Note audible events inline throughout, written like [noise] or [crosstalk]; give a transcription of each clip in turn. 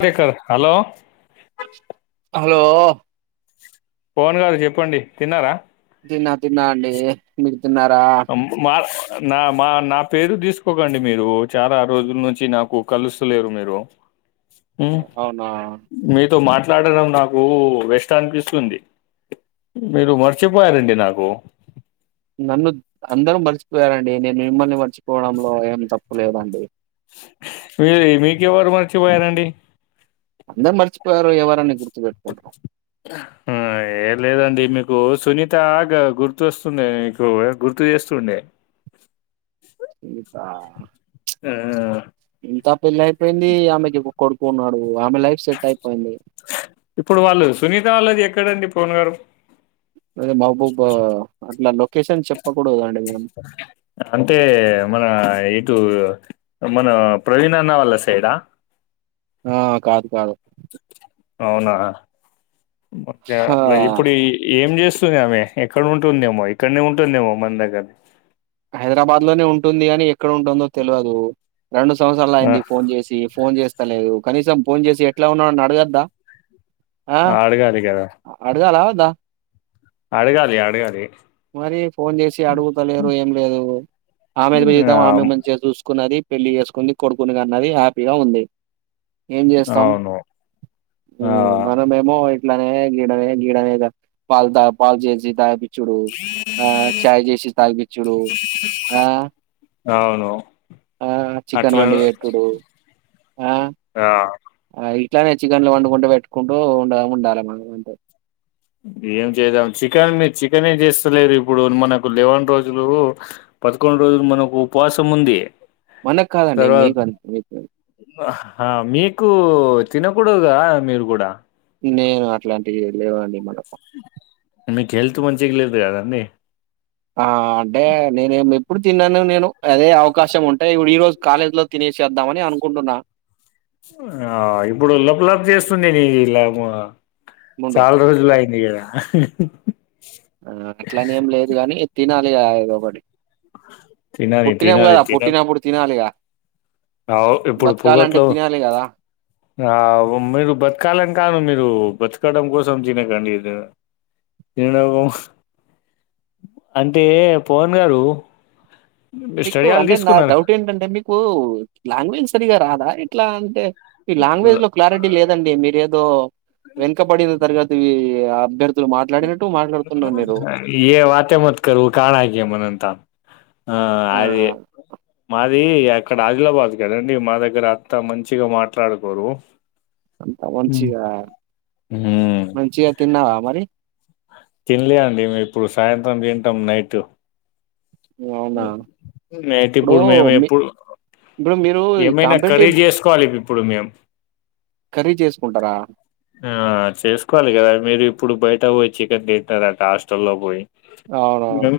కే కదా hello hello Pavan గారు చెప్పండి తిన్నారా తిన్న తిన్న అండి మీ అం మా నా మా నా పేరు తిసుకోకండి మీరు చాలా రోజుల నుంచి నాకు కలుస్తలేరు మీరు ఉమ్ అవునా మీతో మాట్లా మాట్లాడడం నాకు వెస్ట్ అనిపిస్తుంది మీరు మర్చిపోయారండి నాకు నన్ను అందరూ మర్చిపోయారండి నేను మిమ్మల్ని మర్చిపోవడంలో ఏం తప్పు లేదండి మీరు మీకు ఎవరు మర్చిపోయారంండి అందారూ మర్చిపోయారు ఎవరని పెట్టుకుంటాం అయి లేదండి మీకు సునీత గా గుర్తోస్తుందే మీకు గుర్తు చేస్తుండే సునీతా ఆ సునీత పెళ్లి అయిపోయింది ఆమెకి కొడుకున్నాడు ఇప్పుడు వాళ్ళు సునీత వాళ్ళది ఎక్క క్కడండి పవన్ గారు అదే మహబూబ అట్లా లొకేషన్ చెప్పకూడదండి మేం టు మన ప్రవీణన్న వాళ్ళ సైడ ఆ కాదు కాదు అవునా ఒకే ఆ, ఇప్పుడు ఏం చేస్త స్తుంది ఆమె ఎక్కడ ఉంటుందేమో ఇక్కడనే ఉంటుందేమో మన దగ్గరనే హైదరాబాద్ లోనే ఉంటుంది అని ఎక్కడ ఉంటుందో తెలవదు రెండు సంవత్సరాలు అయింది ఫోన్ చేసి ఫోన్ చేస్తా స్తాలేదు కనీసం ఫోన్ చేసి ఎట్లా ఉన్నావని అడగద్దా అడగాలి కదా వదా అడగాలి అడగాలి మరి ఫోన్ చేసి అడుగుతలేరు ఏం లేదు ఆమెది ఆ జీవితం ఆమె మంచిగా చూసుకున్నది పెళ్లి చేసుకుంది కొడుకుని గాన్నది హ్యాపీగా ఉంది ఏం చేస్తాం అవును ఆ ఉమ్ మనంమేమో ఇట్లనే గీడనే గీడనే గా పాలు తపి పాలు చేసి తపి చ్చుడు ఆ చాయ్ చేసి తాగిపచ్చుడు ఆ అవును ఆ చికెన్ అట్లా వండి పెట్టుడు ఆ ఆ ఆ ఇట్లానే చికెన్లు వండుకుంటూ పెట్టుకుంటూ ఉండ ఉండాలి మనం అంటే ఏం చేద్దాం చికెన్ మీ చికెన్ ఏం చేస్తలేరు ఇప్పుడు మనకు లెవన్ రోజులు పదకొండు రోజులు మనకు ఉపవాసం ఉంది మనకు కాదండి తర్వాత మీకు అంతకు మీకు తినకూడదుగా మీరు కూడా నేను అట్లాంటివి దేవాడి మనకం మీకు హెల్త్ మంచి లేదు కదండీ ఆ అంటే ననే ఏం ఇప్పుడు తిన్నాను నేను అదే అవకాశం ఉంటే ఇప్పుడు ఈ రోజు కాలేజీ లో తినేసేద్దామని అనుకుంటున్నా నిలా ముందు. చాల రోజులుయిందిద ఆ అట్లానే ఏం లేదు గాని తినాలి అయగబడి తినాలి పుట్టినాము కదా పుట్టినప్పుడు తినాలిగా అ ఇప్పుడు బతకాలంటే పొగట్లు తినాలి గదా! ఆ మీరు బతకాలం కాను మీరు బతకడం కోసం తినకండి ఇ తిన అంటే పవన్ గారు మీకు స్టడియాలు అంటే నా తీసుకున్నారు డౌట్ ఏంటంటే మీకు లాంగ్వేజ్ సరిగా రాదా ఇట్లా అంటే ఈ లాంగ్వేజ్ లో క్లారిటీ లేదండి మీర ఏదో వెనుకబడిన తరగతి అభ్యర్థి ఏ వాతే మత క కణ గ మనంతా ఆ అదిే మా అది అక్కడ ఆదిలాబాద్ కదండి మా దగ్గర అంతా మంచిగా మాట్లాడుకోరు అంత మంచిగా హ్మ్ మంచిగా తిన్నావా అ మరి తినలే అండి మేము ఇప్పుడు సాయంత్రం తింటాం నైట్ అవునా? నయితే ఇప్పుడు మేము ఎప్పుడు ఇప్పుడు మీరు ఈ ఏమైనా కాంపిటీటివ్ కఖర్రీదు చేసుకోవాలి ఇ ఇప్పుడు ఇప్పుడు మేము కర్రీ చేసుకుంటారా? ఆ చేసుకోవాలి కదా మీరు ఇప్పుడు బయట పోయి చికెన్ తింటారట హాస్టల్లో పోయి అవునవును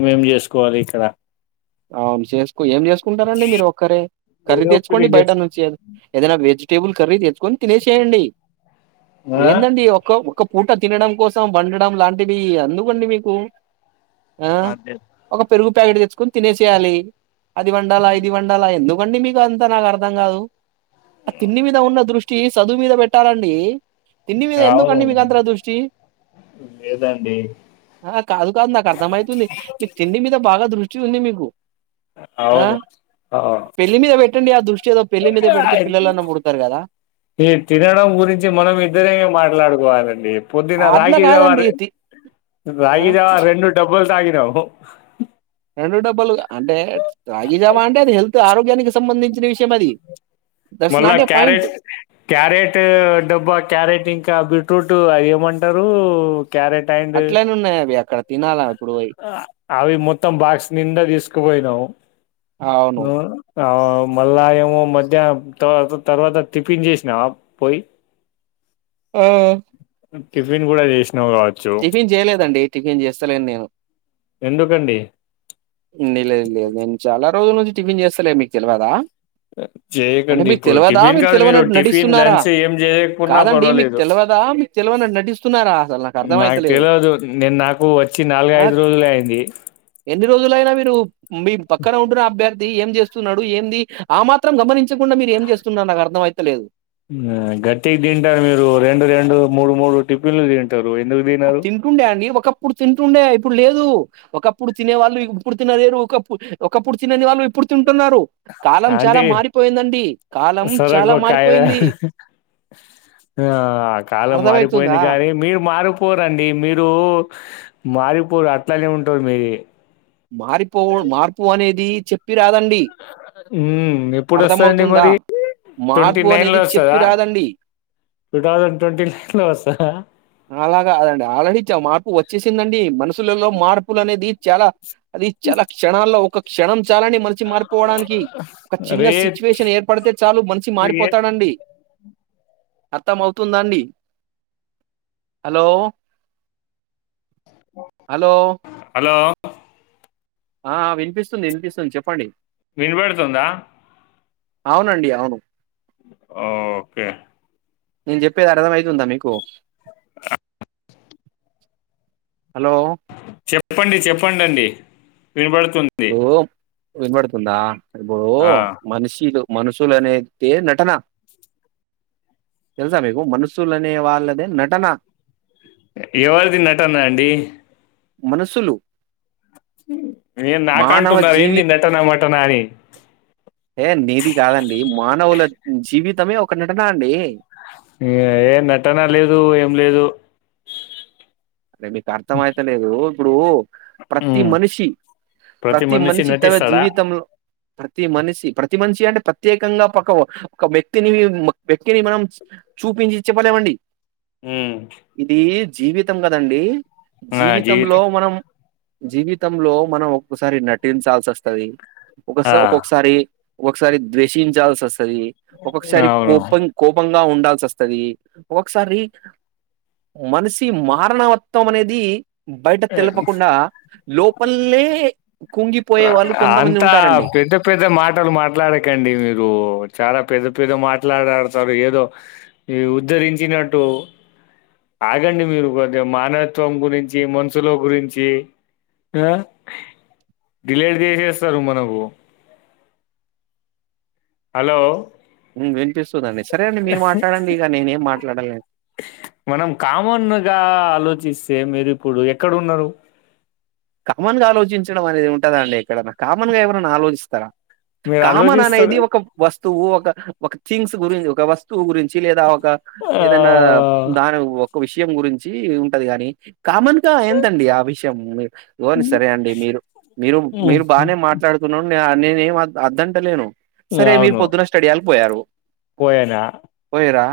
మేం చేసు కోవాల ఇక్కడ అవును చేసుకో ఏం చేసుకుంటారంండి మీరు ఒక్కరే కర్రీ ఏదో ఒకటి తెచ్చుకోండి బయట చేస్ నుంచిదు ఏదైనా వేజ్ టేబుల్ కర్రీ తెచ్చుకొని తినేసేయండి ఆ ఏందండి ఒ ఒక పూట తినడం కోసం వండడం లాంటివి అందుకండి మీకు ఆ అదే ఒక పెరుగు ప్యాట్చ్చకు తినే చేయాలి అది వండాలా ఇది వండాలా ఎందు అవండి మీకు అంతా నాకు అర్థం కాదు ఆ తిన్న మీద ఉన్న దృష్టి చదువు మీద పెట్టాలండి తిండి మీద ఎందుకండి అవును మీకు అంత దృష్టి లేదండి ఆ కాదు కాదు నాకు అర్థం అయితుంది మీకు తిండి మీద బాగా దృష్టి చూని మీకు ఆ! అవును అవును పెళ్లి మీద పెట్టండి ఆ దృష్టి ఏదో పెళ్లి మీద పెడితే పిల్లలన్నా పుడతారు కదా ఈ తినడం గురించి మనం ఇద్దరే మాట్లాడుకోవాలండి పొందిన అట్లా రాగి కాదండి దవారు ఇది ఆ రాగి దవ రెండు డబ్బులు తాగిరా రెండు డబ్బులు అంటే రాగి జవా అంటేది హెత్ ఆరోగ్యానికి సంబంధించి విషయం మ మొళ్ళ క్యారెట్ క్యారెట్ డబ్బా క్యారెట్ ఇంకా బ టోట్ అవి ఏమంటారు క్యారెట్ అండ్ అట్లనే ఉన్నాయా అవి అక్కడ తినాల అవి మొత్తం బాక్స్ నిండా తీసుకుపోయినావు అవును ను ఆ మళ్ళా ఏమో మధ్యాహ్నం త తర్వాత తిప్పించేసినావా పోయి ఆ టిఫిన్ కూడాదిష్ట టిఫిన్ చేయలేదండి టిఫిన్ చేస్తలేని నేను ఎందుకండి లేదు లేదు నేను చాలా రోజు నుంచి టిఫన్ చేస్తలే మీకు తెలియదా అంటే చేయకండి మీకు ఇప్పుడు తెలివదా టిఫిన్ మీరు కాదు తెలివనట్టు టిఫిన్ నటిస్తున్నారా లంచ్ ఏం చేయకున్నా కాదండి మీకు పర్వాలేదు తెలియదా మీకు తెలివనట్టు నటిస్తున్నారా అసలు నాకు అర్థమైతలేదు. తెలియదు నేను నాకు వచ్చి నాలుగై ఆ! ఐదు రోజులు అయింది ఎన్ని రోజులైనా మీరు మీ పక్కన ఉంటున్న అభ్యర్థి ఏం చేస్తున్నాడు ఏమిది ఆ మాత్రం గమనించకుండా మీరు ఏం చేస్తున్నారు నాకు అర్థం అయితలేదు గట్టికి తింటారు మీరు రెండు రెండు మూడు మూడు టిఫిన్లు తింటారు ఎందుకు తినరు తింటుండే అండి ఒకప్పుడు తింటుండే అ ఇప్పుడు లేదు ఒకప్పుడు తినే వాళ్ళు ఇప్పుడు తినలేరు ఒకప్పు ఒకప్పుడు తినని వాళ్ళు ఇప్పుడు తి అంటీ కాలం సరే చాలా గోక ఒక కాయ మారిపోయింది. ఆ ఆ కాలం మారిపోయింది అర్థమైతుందా? కానీ మీరు మారు పోరండి మీరు మారిపోరు అట్లనే ఉంటారు మీరి మారిపోవుడు మార్పు అనేది చెప్పి రాదండి మ్మ్ ఎప్పుడు వస్తదండి అర్థంమవుతుందా మరి ట్వంటీ మార్పు నైన్ లో అనేది చెప్పి వస్తదా రాదండి టూ థౌజండ్ ట్వంటీ నైన్ లో వస్తదా అలాగాదండి ఆల్రెడీ మార్పు వచ్చేసిందండి మనసు లలో మార్పులు అనేది చాలా అది చాలా క్షణాల్లో ఒక క్షణం చాలండి మనిషి మారిపోవడానికి ఒక చిన్న రే సిచ్యువేషన్ ఏర్పడితే చాలు మనిషి ఏ- మారిపోతాడండి అర్థం అవుతుందా అండి అలో అలో హలో ఆ వినిపిస్తుంది వినిపిస్తుంది చెప్పండి వినబడుతుందా అవునండి అవును ఓకే నేను చెప్పేది అర్థమయితుందా మీకు అలో చెప్పండి చెప్పడండి ఓ ఇబడుతుందా ఇగొ ఆ మనిషిలు మనుషుల అనేతే నటన తెలుసా మీకు మనుషులనే వాళ్ళ ఎవరది నటన అండి మనసులు ఏన్ నాకాంటున్నార జీవి ఏంది నటన మ టనా అని ఏ నిది కాదండి మానవుల జీవి తమే ఒక నటన అండి ఏ నటన లేదు ఏం లేదు అంటే మీకు అర్థం అయితలేదు ఇప్పుడు ప్రతి హ్మ్ మనిషి ప్రతి మనిషి తమ జీవితంలో ప్రతి మనిషి ప్ర ప్రతి మనిషి అంటే ప్రత్యేకంగా ఒక ఒక వ్యక్తిని వ్యక్తిని మనం చూపించి చెప్పలేమండి ఉం జీవి తం కదండి జీవిత జీవితంలో మనం జీవితంలో మనం ఒక్కసారి నటించాల్సి అస్తది ఒక సొ ఆ ఒక్కొక్కసారి ఒకసారి ద్వేషించాల్సి అస్ స్తది ఒక్కొక్కసారి అవును కోపం కోపంగా ఉండాల్ చస్తది ఒకసారి మనిషి మా మారణవత్వం అనేది బయట తెలపకుండా లోపలే కుంగిపోయే వాళ్ళు కొంతమంది అంతా ఉంటారండి. పెద్ద పెద్ద మాటలు మాట్లాడకండి మీరు చాలా పెద్ద పెద్ద మాట్లాడాడతారు ఏదో ఉద్ధరించినట్టు ఆగండి మీరు కొద్దిగా మానవత్వం గురించి మనుసుల గురించి ఆ డిలేట్ చేసేస్తారు మనకు హలో వినిపిస్తదండి సరే అండి మీరు మాట్లాడండి ఇగ నేనేం మాట్ డలే మనం కామన్ గా ఆలోచిస్తే మీరు ఇప్పుడు ఎక్కడ ఉన్నారు కామన్ గా ఆలోచించడం అనేది ఉంటదండి ఎక్కడన్నా కామన్ గా ఎవరన్నా ఆలోచిస్తారా మీరు కామన్ అనేది ఆలోచిస్తారు ఒక వస్తువు ఒక ఒక థింగ్స్ గురించి ఒక వస్తువు గురిం చ్చి లేదా ఒక ఆ! ఏదన్నా దాని ఒక విషయం గురించి ఉంటది కాని కామన్ గా ఏంతండి ఆ విషయం [unintelligible] సరే అండి మీరు మీరు మీరు బాగానే మాట్లాడుతున్నాం నేనేం అద్దంట లేను సరే మీరు అవును. పొద్దున స్టడి ఆల్ బొయారు పోయానా? పోయరా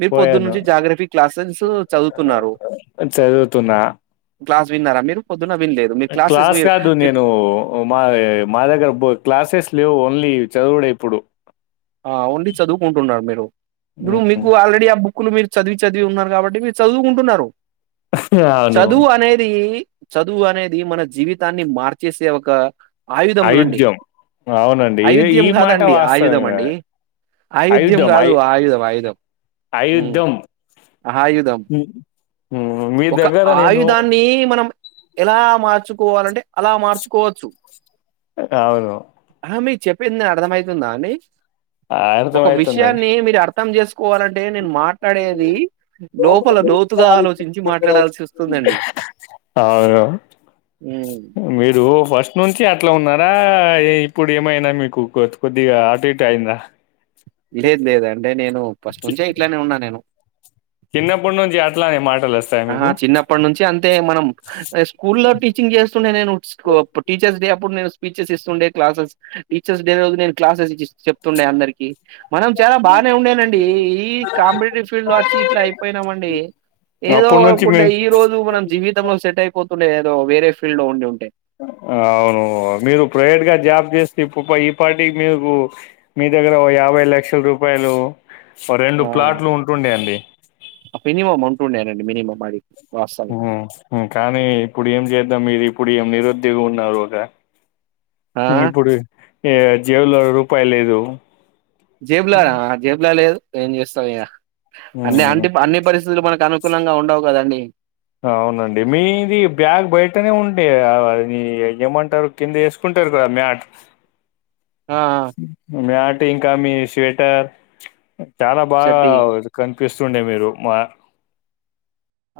మీరు పొద్దున్న పోయాను. నుంచి జాగ్రఫీ క్లాసెన్సు చదువుతున్నారు చదువుతున్నా. క్లాస్ విన్నార మీరు పొద్దున్న విన్ లె క్లాస్ కాదు నేను మాది మా దగ్గర క్లాసెస్ లేవు ఓన్లీ చదువుడే ఇప్పుడు ఆ ఓన్లీ చదువుకుంటున్నారు మీరు ఇబ్బండు హ్మ్. మీకు ఆల్రెడీ ఆ బుక్ క్కులు మీరు చదివి చదివి ఉన్నారు కాబట్టి మీరు చదువుకుంటున్నారు అవును. చదువు అనేది చదువు అనేది మన జీవితాన్ని మార్చేసే ఒక ఆయుధం అండి అయిధ్యం అవునండి ఈ ఆయుధ్యం మాట కాదండి వాస్తవం ఆయుధం అండి ఆయుధ్యం కాదు ఆయుధం ఆయుధం ఊ అయుద్ధం. ఆహాయుధం హ్మ్. హ్మ్. మీ ఒక దగ్గర నేను ఆయుధాన్ని మనం ఎలా మార్చుకోవాలంటే అలా మార్చుకోవచ్చు అవును. అహ మి చెప్పింది అరధమయితుందా అండి ఒక అర్థమవుతుందండి. విషయాన్ని మీరు అర్థం చేసుకోవాలంటే నేను మాట్లాడేది లోపల లోతుగా ఆలోచిం అవును ఉమ్, మీరు ఫస్ట్ నుంచి అట్ల ఉన్నార ఆ ఏ ఇప్పుడు ఏమైనా మీకు కొత్ కొద్దిగా ఆట్ ఇట్ టైందా లేదు లేదు అండే నేను ఫస్ట్ నుంచే ఇట్లనే ఉన్నా నేను [unintelligible] చిన్నప్పుడు నుంచి అట్లానే మాట్ ఆహా చిన్నప్పటి నుంచి అన్ అయితే మనం స్కూల్లో టీచింగ్ చేస్ తుండే నేను స్కోప్ టీచర్స్ డే అప్ ఇప్పుడు నేను స్పీచెస్ ఇస్తుండే క్లాసెస్ టీచర్స్ డే రోజు నేను క్లాసెస్ జిస్ చెప్తుండే అందరికి మనం చాలా బాగనే ఉండేనండి ఈ కాంపిటేటివ్ ఫీల్డ్ లో వచ్చి ఇట్లా అయిపోయినామండి ఏదో అప్పటి ఒక నుంచి మీ పూట ఈ రోజు మనం జీవితంలో సెట్ అయిపోత్ వుండే ఏదో వేరే ఫీల్డ్ లో ఉండి ఉంటాయి అవును మీరు ప్రైవేట్గా జాబ్ చేస్తే ఇపు ప ఈ పార్టీకి మీకు మీ దగ్గర ఓ యాభై లక్షల రూపాయలు ఫా రెండు ఆ! ప్లాట్లు ఉంటుండే అండి బడి ఊమ్ ఉం కానీ ఇప్పుడు ఏం చేద్దాం ఇది ఇప్పుడు ఏం నిరుద్యోగం ఉన్నారు ఓగ ఆ! ఈ ఇప్పుడు ఏ జేబులో రూపాయి లేదు జేబ్లానా జేబ్లా లేదు ఏం జెస్తాం ఇగ అన్ని ఉమ్. అంటి అన్ని పరిస్థితులు మన కను కులంగా ఉండవు గదండి అవునండి మీది బ్యాగ్ బయటనే ఉంటే అవి ఏ ఏమంటారు కింద ఏసుకుంటారు గదా మ్యాట్ ఆ! ఆ! మ్యాట్ ఇంకా మీ స్వేటర్ చాలా బాగా చెడ్డీ. ఉరు కన్ పిస్తుండే మీరు మా